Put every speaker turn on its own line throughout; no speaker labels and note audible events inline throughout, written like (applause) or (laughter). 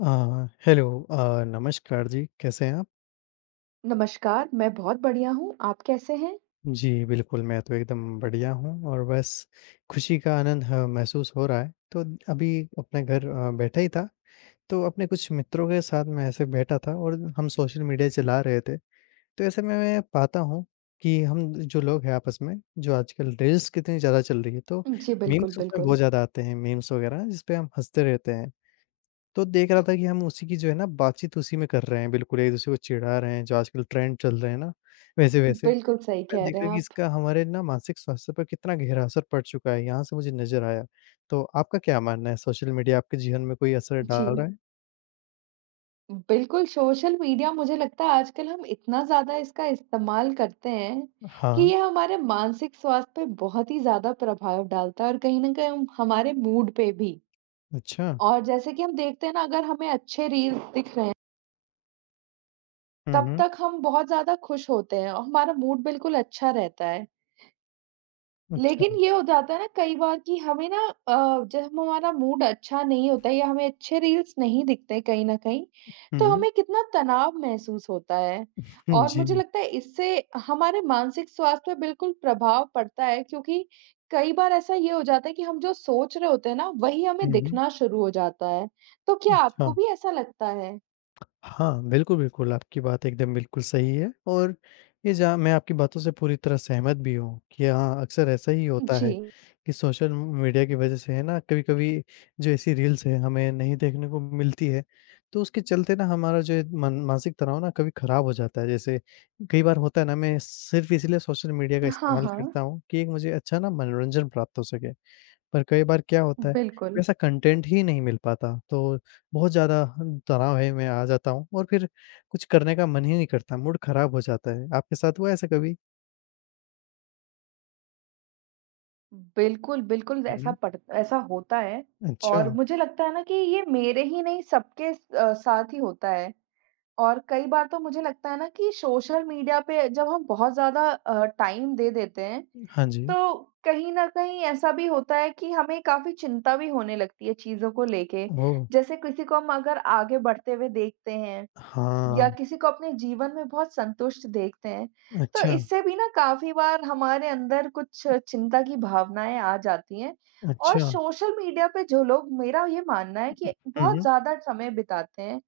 अ, hello अ, नमस्कार जी कैसे हैं आप?
नमस्कार, मैं बहुत बढ़िया हूँ। आप कैसे हैं?
जी, बिल्कुल मैं तो एकदम बढ़िया हूँ और बस खुशी का आनंद ह महसूस हो रहा है, तो अभी अपने घर अ, बैठा ही था, तो अपने कुछ मित्रों के साथ मैं ऐसे बैठा था और हम सोशल मीडिया चला रहे थे। तो ऐसे में मैं ये पाता हूँ, कि हम जो लोग हैं आपस में जो आजकल रील्स कितनी ज़्यादा चल रही है तो
जी, बिल्कुल,
मीम्स उसमें बहुत
बिल्कुल।
ज़्यादा आते हैं, मीम्स वगैरह जिसपे हम हँसते रहते हैं, तो देख रहा था कि हम उसी की जो है ना बातचीत उसी में कर रहे हैं, बिल्कुल एक दूसरे को चिढ़ा रहे हैं, जो आजकल ट्रेंड चल रहे हैं ना, वैसे-वैसे।
बिल्कुल, सही
मैंने
कह रहे
देखा
हैं
कि
आप।
इसका हमारे ना मानसिक स्वास्थ्य पर कितना गहरा असर पड़ चुका है, यहाँ से मुझे नज़र आया। तो आपका क्या मानना है सोशल मीडिया आपके जीवन में कोई असर डाल रहा
जी।
है?
बिल्कुल, सोशल मीडिया मुझे लगता है आजकल हम इतना ज़्यादा इसका इस्तेमाल करते हैं, कि
हाँ।
ये हमारे मानसिक स्वास्थ्य पे बहुत ही ज़्यादा प्रभाव डालता है और कहीं न कहीं हम हमारे मूड पे भी
अच्छा।
और जैसे कि हम देखते हैं ना अगर हमें अच्छे रील्स दिख रहे
हुँ,
तब
हुँ।
तक हम बहुत ज़्यादा खुश होते हैं और हमारा मूड बिल्कुल अच्छा रहता है। लेकिन
अच्छा।
ये हो जाता है ना कई बार कि हमें ना अ, जब हमारा मूड अच्छा नहीं होता या हमें अच्छे रील्स नहीं दिखते हैं कहीं न कहीं, तो
हुँ।
हमें कितना तनाव महसूस होता है।
उहुँ।
और मुझे
जी।
लगता है इससे हमारे मानसिक स्वास्थ्य पे बिल्कुल प्रभाव पड़ता है क्योंकि कई बार ऐसा ये हो जाता है कि हम जो सोच रहे होते हैं ना, वही हमें
हुँ, हुँ।
दिखना शुरू हो जाता है, तो क्या आपको
अच्छा।
भी ऐसा लगता है?
हाँ, बिल्कुल, बिल्कुल, आपकी बात एकदम बिल्कुल सही है और ये जहाँ मैं आपकी बातों से पूरी तरह सहमत भी हूँ, कि हाँ, अक्सर ऐसा ही होता है
जी।
कि सोशल म मीडिया की वजह से है ना, कभी-कभी जो ऐसी रील्स हैं, हमें नहीं देखने को मिलती है। तो उसके चलते ना हमारा जो है मन मानसिक तनाव ना कभी खराब हो जाता है, जैसे कई बार होता है ना, मैं सिर्फ़ इसीलिए सोशल मीडिया का
हाँ,
इस्तेमाल
हाँ।
करता हूँ कि एक मुझे अच्छा ना मनोरंजन प्राप्त हो सके। पर कई बार क्या होता है,
बिल्कुल।
वैसा कंटेंट ही नहीं मिल पाता, तो बहुत ज़्यादा ह तनाव है मैं आ जाता हूँ और फिर कुछ करने का मन ही नहीं करता, मूड खराब हो जाता है। आपके साथ हुआ है ऐसा कभी?
उम, बिल्कुल, बिल्कुल,
हुँ,
ऐसा
हुँ।
पड़ ऐसा होता है और
अच्छा।
मुझे लगता है ना कि ये मेरे ही नहीं, सबके स अ, साथ ही होता है। और कई बार तो मुझे लगता है ना कि सोशल मीडिया पे अ, जब हम बहुत ज़्यादा अ, टाइम दे देते हैं,
उम, हाँ जी।
तो कहीं न कहीं ऐसा भी होता है कि हमें काफ़ी चिंता भी होने लगती है चीज़ों को लेके।
भो
जैसे किसी को हम अगर आगे बढ़ते हुए देखते हैं, या
हाँ।
किसी को अपने जीवन में बहुत संतुष्ट देखते हैं, तो
अच्छा।
इससे भी ना काफ़ी बार हमारे अंदर कुछ चिंता की भावनाएँ आ जाती हैं। और
अच्छा।
सोशल मीडिया पे जो लोग, मेरा ये मानना है कि
हुँ,
बहुत
हुँ।
ज़्यादा समय बिताते हैं,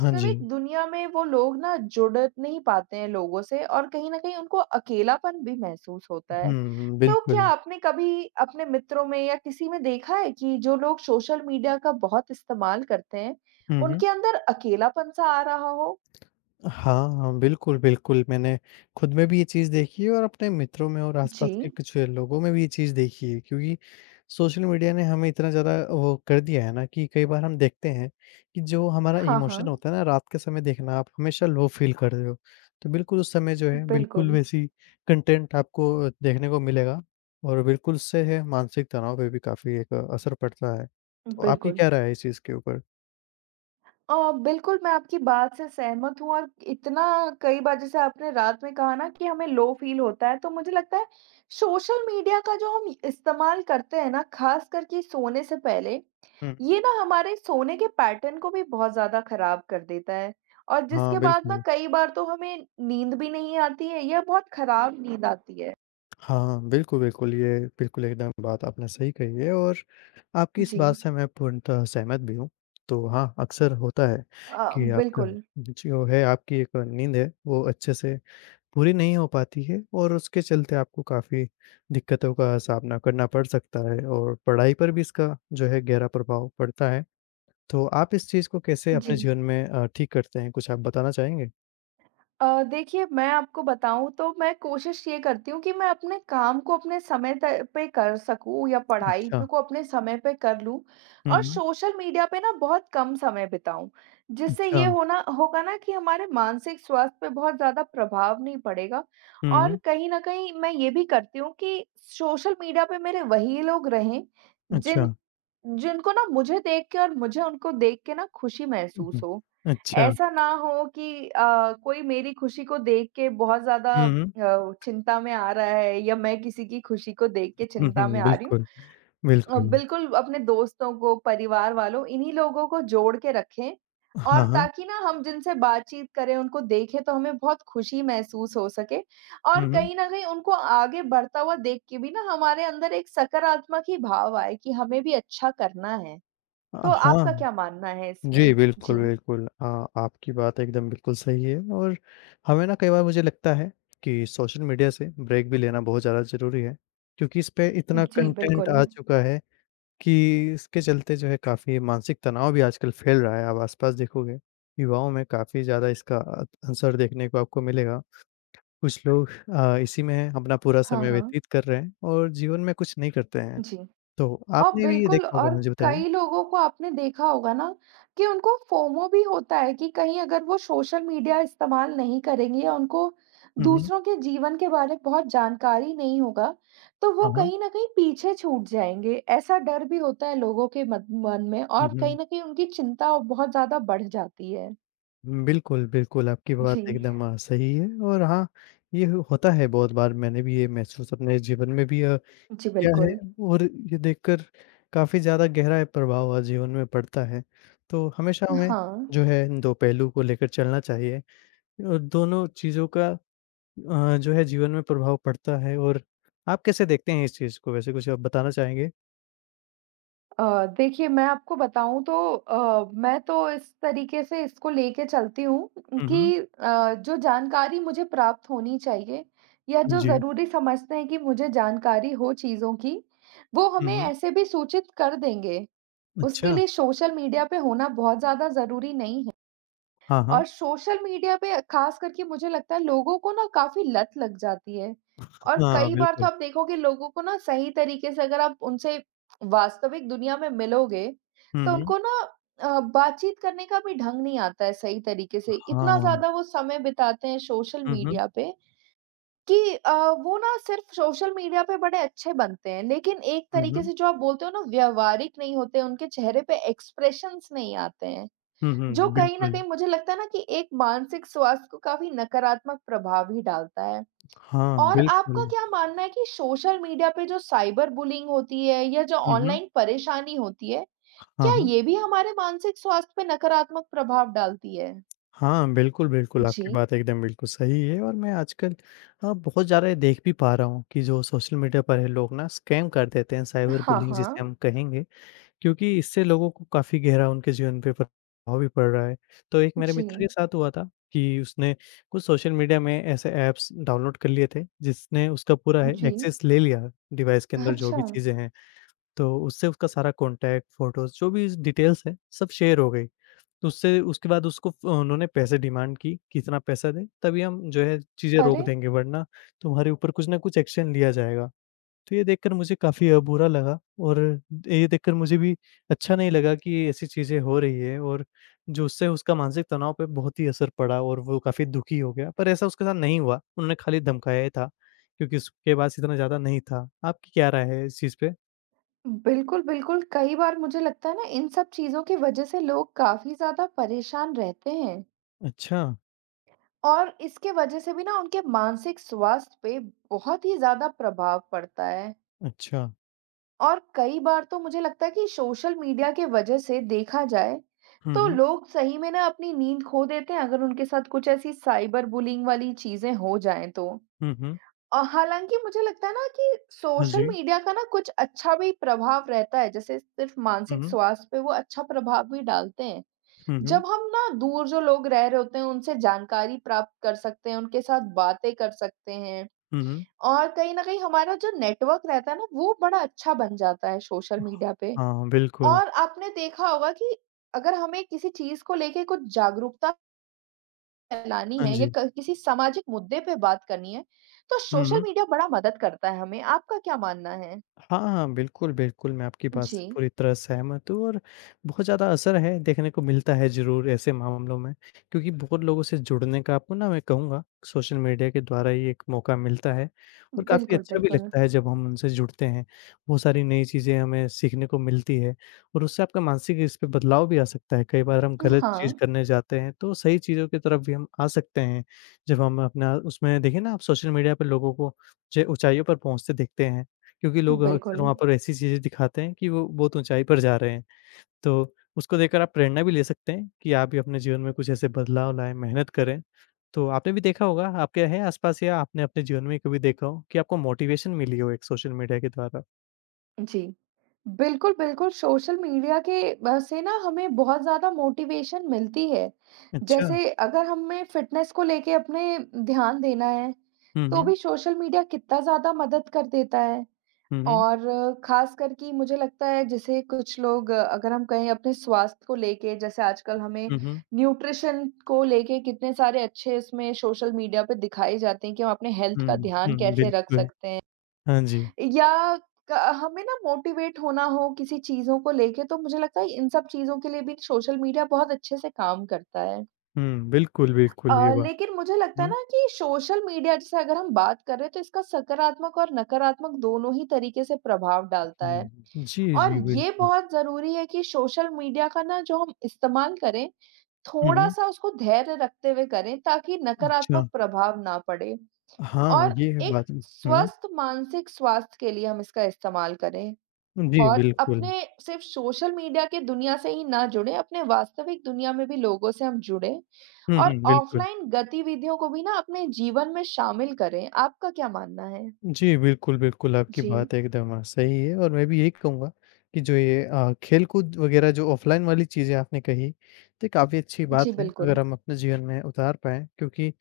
हाँ जी।
दुनिया में वो लोग ना, जुड़ नहीं पाते हैं लोगों से और कहीं न कहीं उनको अकेलापन भी महसूस होता है।
उहुँ,
तो क्या
बिल्कुल।
आपने कभी अपने मित्रों में या किसी में देखा है कि जो लोग सोशल मीडिया का बहुत इस्तेमाल करते हैं,
हुँ, हुँ।
उनके अंदर अकेलापन-सा आ रहा हो?
हाँ, हाँ, बिल्कुल, बिल्कुल, मैंने खुद में भी ये चीज़ देखी है और अपने मित्रों में और आसपास के
जी।
कुछ लोगों में भी ये चीज़ देखी है। क्योंकि सोशल मीडिया ने हमें इतना ज़्यादा अ, वो कर दिया है ना कि कई बार हम देखते हैं कि जो हमारा
हाँ,
इमोशन
हाँ।
होता है ना, रात के समय देखना आप, हमेशा लो फ़ील कर रहे हो। तो बिल्कुल, उस समय जो है, बिल्कुल
बिल्कुल।
वैसी कंटेंट आपको देखने को मिलेगा और बिल्कुल उससे है, मानसिक तनाव पे भी काफ़ी एक असर पड़ता है। तो आपकी
बिल्कुल।
क्या राय है इस चीज़ के ऊपर?
अ, बिल्कुल, मैं आपकी बात से सहमत हूँ और इतना कई बार जैसे आपने रात में कहा ना कि हमें लो फ़ील होता है तो मुझे लगता है सोशल मीडिया का जो हम इस्तेमाल करते हैं ना ख़ासकर कि सोने से पहले,
हुँ।
ये ना हमारे सोने के पैटर्न को भी बहुत ज़्यादा ख़राब कर देता है और
हाँ,
जिसके बाद ना
बिल्कुल।
कई बार तो हमें नींद भी नहीं आती है या बहुत ख़राब नींद आती है।
हाँ, हाँ। बिल्कुल, बिल्कुल। ये बिल्कुल एकदम बात आपने सही कही है और आपकी इस बात
जी।
से मैं पूर्णतः सहमत भी हूँ। तो हाँ, अक्सर होता है
अ,
कि आपका
बिल्कुल।
जो है आपकी एक नींद है, वो अच्छे से पूरी नहीं हो पाती है और उसके चलते आपको काफ़ी दिक्कतों का सामना करना पड़ सकता है और पढ़ाई पर भी इसका जो है गहरा प्रभाव पड़ता है। तो आप इस चीज़ को कैसे अपने जीवन
जी।
में अ, ठीक करते हैं? कुछ आप बताना चाहेंगे?
अ, देखिए मैं आपको बताऊँ तो मैं कोशिश ये करती हूँ कि, मैं अपने काम को अपने समय तय पे कर सकूँ या पढ़ाई पे
अच्छा।
को अपने समय पे कर लूँ और
हुँ।
सोशल मीडिया पे ना बहुत कम समय बिताऊँ, जिससे ये
अच्छा।
होना होगा ना कि हमारे मानसिक स्वास्थ्य पे बहुत ज़्यादा प्रभाव नहीं पड़ेगा और
हुँ।
कहीं न कहीं मैं ये भी करती हूँ कि सोशल मीडिया पे मेरे वही लोग रहें जिन
अच्छा।
जिनको ना मुझे देख के और मुझे उनको देख के ना खुशी महसूस
उहुँ,
हो।
अच्छा।
ऐसा ना हो कि अ, कोई मेरी खुशी को देख के बहुत ज़्यादा
हुँ, हुँ।
अ, चिंता में आ रहा है या मैं किसी की खुशी को देख के चिंता में
(chuckles)
आ रही हूँ।
बिल्कुल,
अ,
बिल्कुल।
बिल्कुल अपने दोस्तों को परिवार वालों इन्हीं लोगों को जोड़ के रखें, और
हाँ, हाँ।
ताकि ना हम जिनसे बातचीत करें उनको देखें तो हमें बहुत खुशी महसूस हो सके
हुँ,
और
हुँ।
कहीं न कहीं उनको आगे बढ़ता हुआ देख के भी ना हमारे अंदर एक सकारात्मक ही भाव आए कि हमें भी अच्छा करना है।
अ,
तो
हाँ।
आपका क्या मानना है
जी,
इसमें?
बिल्कुल,
जी।
बिल्कुल। अ, आपकी बात एकदम बिल्कुल सही है और हमें ना कई बार मुझे लगता है कि सोशल मीडिया से ब्रेक भी लेना बहुत ज़्यादा ज़रूरी है क्योंकि इस पे इतना
जी,
कंटेंट
बिल्कुल।
आ चुका है, कि इसके चलते जो है काफ़ी मानसिक तनाव भी आजकल फैल रहा है। आप आस-पास देखोगे विवाहों में काफ़ी ज़्यादा इसका अ, असर देखने को आपको मिलेगा। कुछ लोग अ, इसी में अपना पूरा
हाँ,
समय
हाँ।
व्यतीत कर रहे हैं और जीवन में कुछ नहीं करते हैं।
जी।
तो
अ,
आपने भी
बिल्कुल
देखा होगा
और
हाँ जी, बताइए।
कई लोगों को आपने देखा होगा ना कि उनको फोमो भी होता है कि कहीं अगर वो सोशल मीडिया इस्तेमाल नहीं करेंगे या उनको
हुँ, हुँ।
दूसरों के जीवन के बारे में बहुत जानकारी नहीं होगा, तो वो
हाँ, हाँ।
कहीं न कहीं पीछे छूट जाएँगे। ऐसा डर भी होता है लोगों के मन मन में और
उहुँ।
कहीं न कहीं उनकी चिंता बहुत ज़्यादा बढ़ जाती है।
उम, बिल्कुल, बिल्कुल, आपकी बात
जी।
एकदम अ, सही है और हाँ, ये हु होता है बहुत बार, मैंने भी ये महसूस अपने जीवन में भी अ,
जी,
किया है
बिल्कुल।
और ये देखकर काफ़ी ज़्यादा गहरा अ, प्रभाव अ, जीवन में पड़ता है। तो हमेशा
अ,
हमें
हाँ।
जो है दो पहलू को लेकर चलना चाहिए। अ, दोनों चीज़ों का अ, जो है जीवन में प्रभाव पड़ता है और आप कैसे देखते हैं इस चीज़ को, वैसे कुछ आप बताना चाहेंगे?
अ, देखिए मैं आपको बताऊँ तो अ, मैं तो इस तरीके से इसको लेके चलती हूँ उम,
हुँ, हुँ।
कि अ, जो जानकारी मुझे प्राप्त होनी चाहिए या जो
जी।
ज़रूरी समझते हैं कि मुझे जानकारी हो चीज़ों की, वो
हुँ,
हमें
हुँ।
ऐसे भी सूचित कर देंगे, उसके
अच्छा।
लिए सोशल मीडिया पे होना बहुत ज़्यादा ज़रूरी नहीं है।
हाँ, हाँ।
और सोशल मीडिया पे अ, ख़ास करके मुझे लगता है लोगों को ना काफ़ी लत लग जाती है। और
हाँ,
कई बार तो
बिल्कुल।
आप देखोगे लोगों को ना सही तरीके से अगर आप उनसे वास्तविक दुनिया में मिलोगे,
हुँ,
तो
हुँ।
उनको ना अ, बातचीत करने का भी ढंग नहीं आता है सही तरीके से। इतना
हाँ।
ज़्यादा वो समय बिताते हैं सोशल
हुँ, हुँ।
मीडिया पे कि अ, वो ना सिर्फ़ सोशल मीडिया पे बड़े अच्छे बनते हैं, लेकिन एक
हुँ,
तरीके
हुँ।
से जो आप बोलते हो ना व्यावहारिक नहीं होते, उनके चेहरे पे एक्सप्रेशंस नहीं आते हैं,
हुँ, हुँ,
जो
हुँ,
कहीं न
बिल्कुल।
कहीं मुझे लगता है ना कि एक मानसिक स्वास्थ्य को काफ़ी नकारात्मक प्रभाव ही डालता है।
हाँ,
और आपका
बिल्कुल।
क्या मानना है कि सोशल मीडिया पे जो साइबर बुलींग होती है या जो
हुँ, हुँ।
ऑनलाइन परेशानी होती है,
हाँ,
क्या
हाँ।
ये भी हमारे मानसिक स्वास्थ्य पे नकारात्मक प्रभाव डालती है?
हाँ, बिल्कुल, बिल्कुल, आपकी
जी।
बात एकदम बिल्कुल सही है और मैं आजकल अ, बहुत ज़्यादा ये देख भी पा रहा हूँ कि जो सोशल मीडिया पर है लोग ना, स्कैम कर देते हैं,
अ,
साइबर
हाँ,
बुलींग जिसे
हाँ।
हम कहेंगे, क्योंकि इससे लोगों को काफ़ी गहरा उनके जीवन पे प्रभाव भी पड़ रहा है। तो एक मेरे मित्र के
जी।
साथ हुआ था कि उसने कुछ सोशल मीडिया में ऐसे ऐप्स डाउनलोड कर लिए थे, जिसने उसका पूरा है
जी।
एक्सेस ले लिया डिवाइस के अंदर जो भी
अच्छा।
चीज़ें हैं। तो उससे उसका सारा कॉन्टैक्ट, फ़ोटोज़, जो भी ज़ डिटेल्स हैं, सब शेयर हो गईं। तो उससे उसके बाद उसको फ़ो उन्होंने पैसे डिमांड की कि, "इतना पैसा दें, तभी हम जो है चीज़ें रोक
अरे!
देंगे, वरना तुम्हारे ऊपर कुछ ना कुछ एक्शन लिया जाएगा।" तो ये देखकर मुझे काफ़ी अ, बुरा लगा और ये देखकर मुझे भी अच्छा नहीं लगा कि ऐसी चीज़ें हो रही हैं और जो उससे उसका मानसिक तनाव पे बहुत ही असर पड़ा और वो काफ़ी दुखी हो गया। पर ऐसा उसके साथ नहीं हुआ, उन्होंने खाली धमकाया ही था क्योंकि उसके पास इतना ज़्यादा नहीं था। आपकी क्या राय है इस चीज़ पे?
बिल्कुल, बिल्कुल, कई बार मुझे लगता है ना, इन सब चीज़ों की वजह से लोग काफ़ी ज़्यादा परेशान रहते हैं।
अच्छा।
और इसके वजह से भी ना, उनके मानसिक स्वास्थ्य पे बहुत ही ज़्यादा प्रभाव पड़ता है।
अच्छा।
और कई बार तो मुझे लगता है कि सोशल मीडिया के वजह से देखा जाए,
हुँ,
तो
हुँ।
लोग सही में ना अपनी नींद खो देते हैं, अगर उनके साथ कुछ ऐसी साइबर बुलिंग वाली चीज़ें हो जाएँ तो।
हुँ, हुँ।
अ, हालाँकि मुझे लगता है ना कि
हाँ,
सोशल
जी।
मीडिया का ना कुछ अच्छा भी प्रभाव रहता है, जैसे सिर्फ़
हुँ,
मानसिक
हुँ।
स्वास्थ्य पे वो अच्छा प्रभाव भी डालते हैं।
हुँ,
जब
हुँ।
हम ना, दूर जो लोग रह रहे होते हैं, उनसे जानकारी प्राप्त कर सकते हैं, उनके साथ बातें कर सकते हैं,
हुँ, हुँ।
और कहीं न कहीं हमारा जो नेटवर्क रहता है ना, वो बड़ा अच्छा बन जाता है सोशल मीडिया पे।
हाँ, बिल्कुल।
और आपने देखा होगा कि अगर हमें किसी चीज़ को लेके कुछ जागरूकता फैलानी
हाँ
है या
जी।
क किसी सामाजिक मुद्दे पे बात करनी है, तो
हुँ,
सोशल
हुँ।
मीडिया बड़ा मदद करता है हमें। आपका क्या मानना है?
हाँ, हाँ, बिल्कुल, बिल्कुल, मैं आपकी बात से
जी।
पूरी तरह सहमत हूँ और बहुत ज़्यादा असर है, देखने को मिलता है ज़रूर, ऐसे मामलों में। क्योंकि बहुत लोगों से जुड़ने का आपको ना, मैं कहूँगा, सोशल मीडिया के द्वारा ही एक मौका मिलता है और काफ़ी
बिल्कुल,
अच्छा भी
बिल्कुल।
लगता है, जब हम उनसे जुड़ते हैं। बहुत सारी नई चीज़ें हमें सीखने को मिलती है और उससे आपका मानसिक इस पे बदलाव भी आ सकता है। कई बार हम
अ,
गलत चीज़
हाँ।
करने जाते हैं, तो सही चीज़ों की तरफ भी हम आ सकते हैं। जब हम अपना, उसमें देखें ना आप, सोशल मीडिया पर लोगों को जे ऊँचाइयों पर पहुँचते दिखते हैं, क्योंकि लोग अह अक्सर
बिल्कुल।
वहाँ पर ऐसी चीज़ें दिखाते हैं कि वो बहुत ऊँचाई पर जा रहे हैं। तो उसको देखकर आप प्रेरणा भी ले सकते हैं कि आप भी अपने जीवन में कुछ ऐसे बदलाव लाएँ, मेहनत करें। तो आपने भी देखा होगा, आपके है आसपास या आपने अपने जीवन में ही कभी देखा हो कि आपको मोटिवेशन मिली हो एक सोशल मीडिया के द्वारा?
जी। बिल्कुल, बिल्कुल, सोशल मीडिया के बा से ना हमें बहुत ज़्यादा मोटिवेशन मिलती है।
अच्छा।
जैसे अगर हमें फिटनेस को लेके अपने ध्यान देना है,
हुँ,
तो
हुँ।
भी सोशल मीडिया कितना ज़्यादा मदद कर देता है।
हुँ, हुँ।
और ख़ासकर कि मुझे लगता है, जैसे कुछ लोग अगर हम कहें अपने स्वास्थ्य को लेके, जैसे आजकल हमें
हुँ, हुँ।
न्यूट्रिशन को लेके कितने सारे अच्छे उसमें सोशल मीडिया पे दिखाए जाते हैं कि हम अपने हेल्थ
हुँ,
का ध्यान
हुँ,
कैसे रख
बिल्कुल।
सकते हैं?
हाँ जी।
या क हमें ना मोटिवेट होना हो किसी चीज़ों को लेके, तो मुझे लगता है इन सब चीज़ों के लिए भी सोशल मीडिया बहुत अच्छे से काम करता है।
हुँ, बिल्कुल, बिल्कुल, ये
अ,
बात
लेकिन मुझे लगता है
हुँ।
ना कि सोशल मीडिया जैसे अगर हम बात कर रहे हैं, तो इसका सकारात्मक और नकारात्मक दोनों ही तरीके से प्रभाव डालता है।
हुँ। जी,
और
जी,
ये
बिल्कुल।
बहुत ज़रूरी है कि सोशल मीडिया का ना, जो हम इस्तेमाल करें,
हुँ, हुँ।
थोड़ा-सा उसको धैर्य रखते हुए करें, ताकि नकारात्मक
अच्छा।
प्रभाव ना पड़े,
हाँ,
और
ये है
एक
बात। उहुँ।
स्वस्थ मानसिक स्वास्थ्य के लिए हम इसका इस्तेमाल करें।
उम, जी
और
बिल्कुल।
अपने सिर्फ़ सोशल मीडिया की दुनिया से ही ना जुड़े, अपने वास्तविक दुनिया में भी लोगों से हम जुड़े
हुँ,
और
हुँ बिल्कुल।
ऑफ़लाइन गतिविधियों को भी ना अपने जीवन में शामिल करें। आपका क्या मानना है?
जी, बिल्कुल, बिल्कुल। आपकी
जी।
बात एकदम सही है और मैं भी यही कहूँगा, कि जो ये अ, खेलकूद वग़ैरह, जो ऑफ़लाइन वाली चीज़ें आपने कहीं, तो ये काफ़ी अच्छी बात
जी,
है, अगर
बिल्कुल।
हम अपने जीवन में उतार पाएँ। क्योंकि,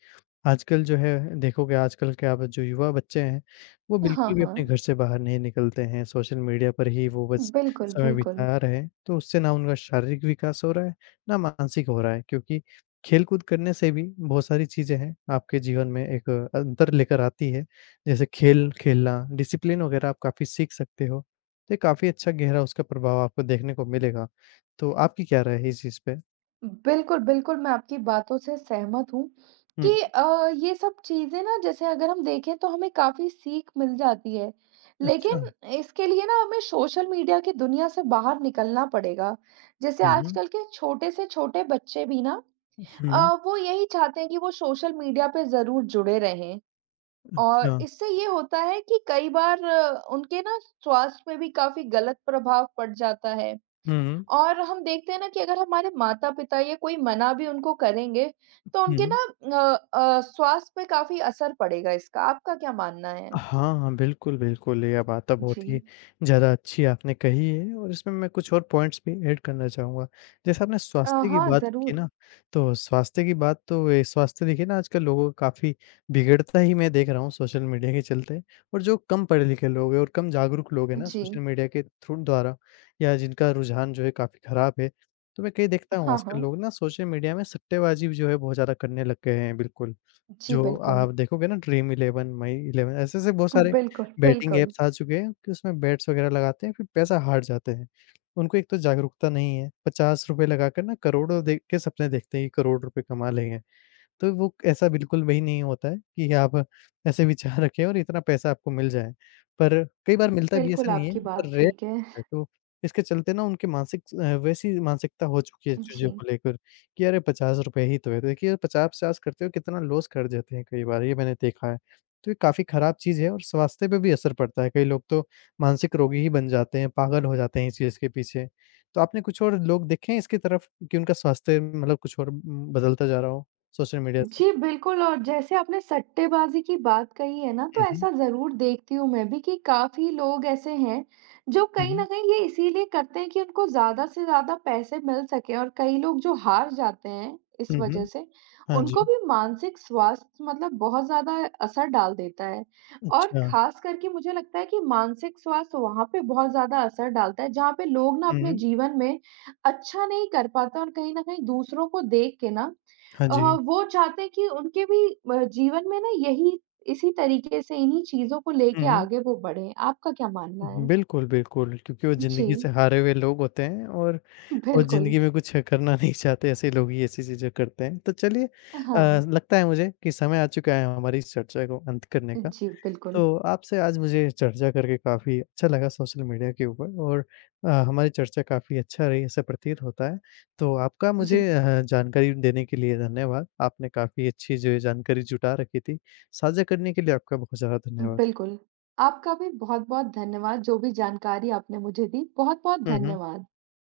आजकल जो है, देखोगे, आजकल क्या ब जो युवा बच्चे हैं, वो
अ, हाँ,
बिल्कुल भी अपने
हाँ।
घर से बाहर नहीं निकलते हैं, सोशल मीडिया पर ही वो बस
बिल्कुल,
समय
बिल्कुल।
बिता रहे हैं। तो उससे ना उनका शारीरिक विकास हो रहा है, ना मानसिक हो रहा है, क्योंकि खेलकूद करने से भी बहुत सारी चीज़ें हैं, आपके जीवन में एक अंतर लेकर आती हैं। जैसे खेल-खेलना, डिसिप्लिन वग़ैरह आप काफ़ी सीख सकते हो, तो ये काफ़ी अच्छा गहरा उसका प्रभाव आपको देखने को मिलेगा, तो आपकी क्या राय है इस चीज़ पे?
बिल्कुल, बिल्कुल, मैं आपकी बातों से सहमत हूँ
हुँ।
कि अ, ये सब चीज़ें ना, जैसे अगर हम देखें, तो हमें काफ़ी सीख मिल जाती है। लेकिन
अच्छा।
इसके लिए ना हमें सोशल मीडिया की दुनिया से बाहर निकलना पड़ेगा। जैसे
हुँ, हुँ।
आजकल के छोटे से छोटे बच्चे भी ना
उफ, हुँ,
अ,
हुँ।
वो यही चाहते हैं कि वो सोशल मीडिया पे ज़रूर जुड़े रहें, और
अच्छा।
इससे ये होता है कि कई बार उनके ना, स्वास्थ्य पे भी काफ़ी गलत प्रभाव पड़ जाता है।
हुँ, हुँ।
और हम देखते हैं ना कि अगर हमारे माता-पिता या कोई मना भी उनको करेंगे, तो
हुँ,
उनके
हुँ।
ना अ अ, स्वास्थ्य पे काफ़ी असर पड़ेगा इसका। आपका क्या मानना
अ,
है?
हाँ, हाँ, बिल्कुल, बिल्कुल। ये बात बहुत ही
जी।
ज़्यादा अच्छी आपने कही है और इसमें मैं कुछ और पॉइंट्स भी ऐड करना चाहूँगा। जैसा आपने
अ,
स्वास्थ्य की
हाँ,
बात की
ज़रूर।
ना, तो स्वास्थ्य की बात तो ये स्वास्थ्य, देखिए ना, आजकल लोगों का काफ़ी बिगड़ता ही मैं देख रहा हूँ सोशल मीडिया के चलते। और जो कम पढ़े लिखे लोग हैं और कम जागरूक लोग हैं ना, सोशल
जी।
मीडिया के थ्रू द्वारा, या जिनका रुझान जो है काफ़ी खराब है, तो मैं कई
अ,
देखता हूँ,
हाँ,
आजकल
हाँ।
लोग ना सोशल मीडिया में सट्टेबाज़ी भी जो है, बहुत ज़्यादा करने लग गए हैं, बिल्कुल।
जी,
जो
बिल्कुल।
आप देखोगे ना, ड्रीम 11, माई 11, ऐसे-ऐसे बहुत सारे
बिल्कुल,
बेटिंग
बिल्कुल।
ऐप्स आ चुके हैं कि उसमें बेट्स वगैरह लगाते हैं, फिर पैसा हार जाते हैं। उनको एक तो जागरूकता नहीं है, ₹50 लगा कर ना, करोड़ों दे के सपने देखते हैं कि करोड़ रुपए कमा लेंगे। तो वो ऐसा बिल्कुल वही नहीं होता है कि आप ऐसे विचार रखें और इतना पैसा आपको मिल जाए। पर कई बार मिलता भी है,
बिल्कुल,
ऐसा नहीं है,
आपकी
पर
बात
रेयर
ठीक है।
है। तो इसके चलते ना, उनके मानसिक स अ, वैसी मानसिकता हो चुकी है चीज़ों
जी।
को लेकर कि, "अरे! ₹50 ही तो है।" तो देखिए, आप 50-50 करते हुए कितना लॉस कर जाते हैं कई बार, ये मैंने देखा है। तो ये काफ़ी खराब चीज़ है और स्वास्थ्य पे भी असर पड़ता है, कई लोग तो मानसिक रोगी ही बन जाते हैं, पागल हो जाते हैं इस चीज़ के पीछे। तो आपने कुछ और लोग देखे हैं इसकी तरफ कि उनका स्वास्थ्य अम, मतलब कुछ और उम, बदलता जा रहा हो, सोशल मीडिया से?
जी, बिल्कुल, और जैसे आपने सट्टेबाज़ी की बात कही है ना, तो
हुँ, हुँ।
ऐसा ज़रूर देखती हूँ मैं भी कि काफ़ी लोग ऐसे हैं, जो
हुँ,
कहीं
हुँ।
न कहीं ये इसीलिए करते हैं कि उनको ज़्यादा से ज़्यादा पैसे मिल सकें और कई लोग जो हार जाते हैं, इस
हुँ,
वजह
हुँ।
से,
हाँ
उनको
जी।
भी मानसिक स्वास्थ्य मतलब बहुत ज़्यादा असर डाल देता है। और
अच्छा।
खासकर के मुझे लगता है कि मानसिक स्वास्थ्य वहाँ पे बहुत ज़्यादा असर डालता है, जहाँ पे लोग ना अपने
हुँ।
जीवन में अच्छा नहीं कर पाते और कहीं न कहीं दूसरों को देख के ना
हाँ
अ,
जी।
वो चाहते हैं कि उनके भी म जीवन में ना यही इसी तरीके से, इन्हीं चीज़ों को
हुँ,
लेके
हुँ।
आगे वो बढ़ें। आपका क्या मानना
उहुँ,
है?
बिल्कुल, बिल्कुल, क्योंकि वो ज़िंदगी से
जी।
हारे हुए लोग होते हैं और वो
बिल्कुल।
ज़िंदगी में कुछ करना नहीं चाहते, ऐसे लोग ही ऐसी चीज़ें करते हैं। तो चलिए अ,
अ, हाँ।
ज़ लगता है मुझे कि समय आ चुका है हमारी इस चर्चा को अंत करने का।
जी, बिल्कुल।
तो आपसे आज मुझे चर्चा करके काफ़ी अच्छा लगा सोशल मीडिया के ऊपर और अ, हमारी चर्चा काफ़ी अच्छा रही, ऐसा प्रतीत होता है। तो आपका मुझे
जी।
अ, ह जानकारी देने के लिए धन्यवाद। आपने काफ़ी अच्छी जो है जानकारी जुटा रखी थी। साझा करने के लिए आपका बहुत ज़्यादा
उम,
धन्यवाद।
बिल्कुल। आपका भी बहुत-बहुत धन्यवाद, जो भी जानकारी आपने मुझे दी, बहुत-बहुत
हुँ, हुँ।
धन्यवाद।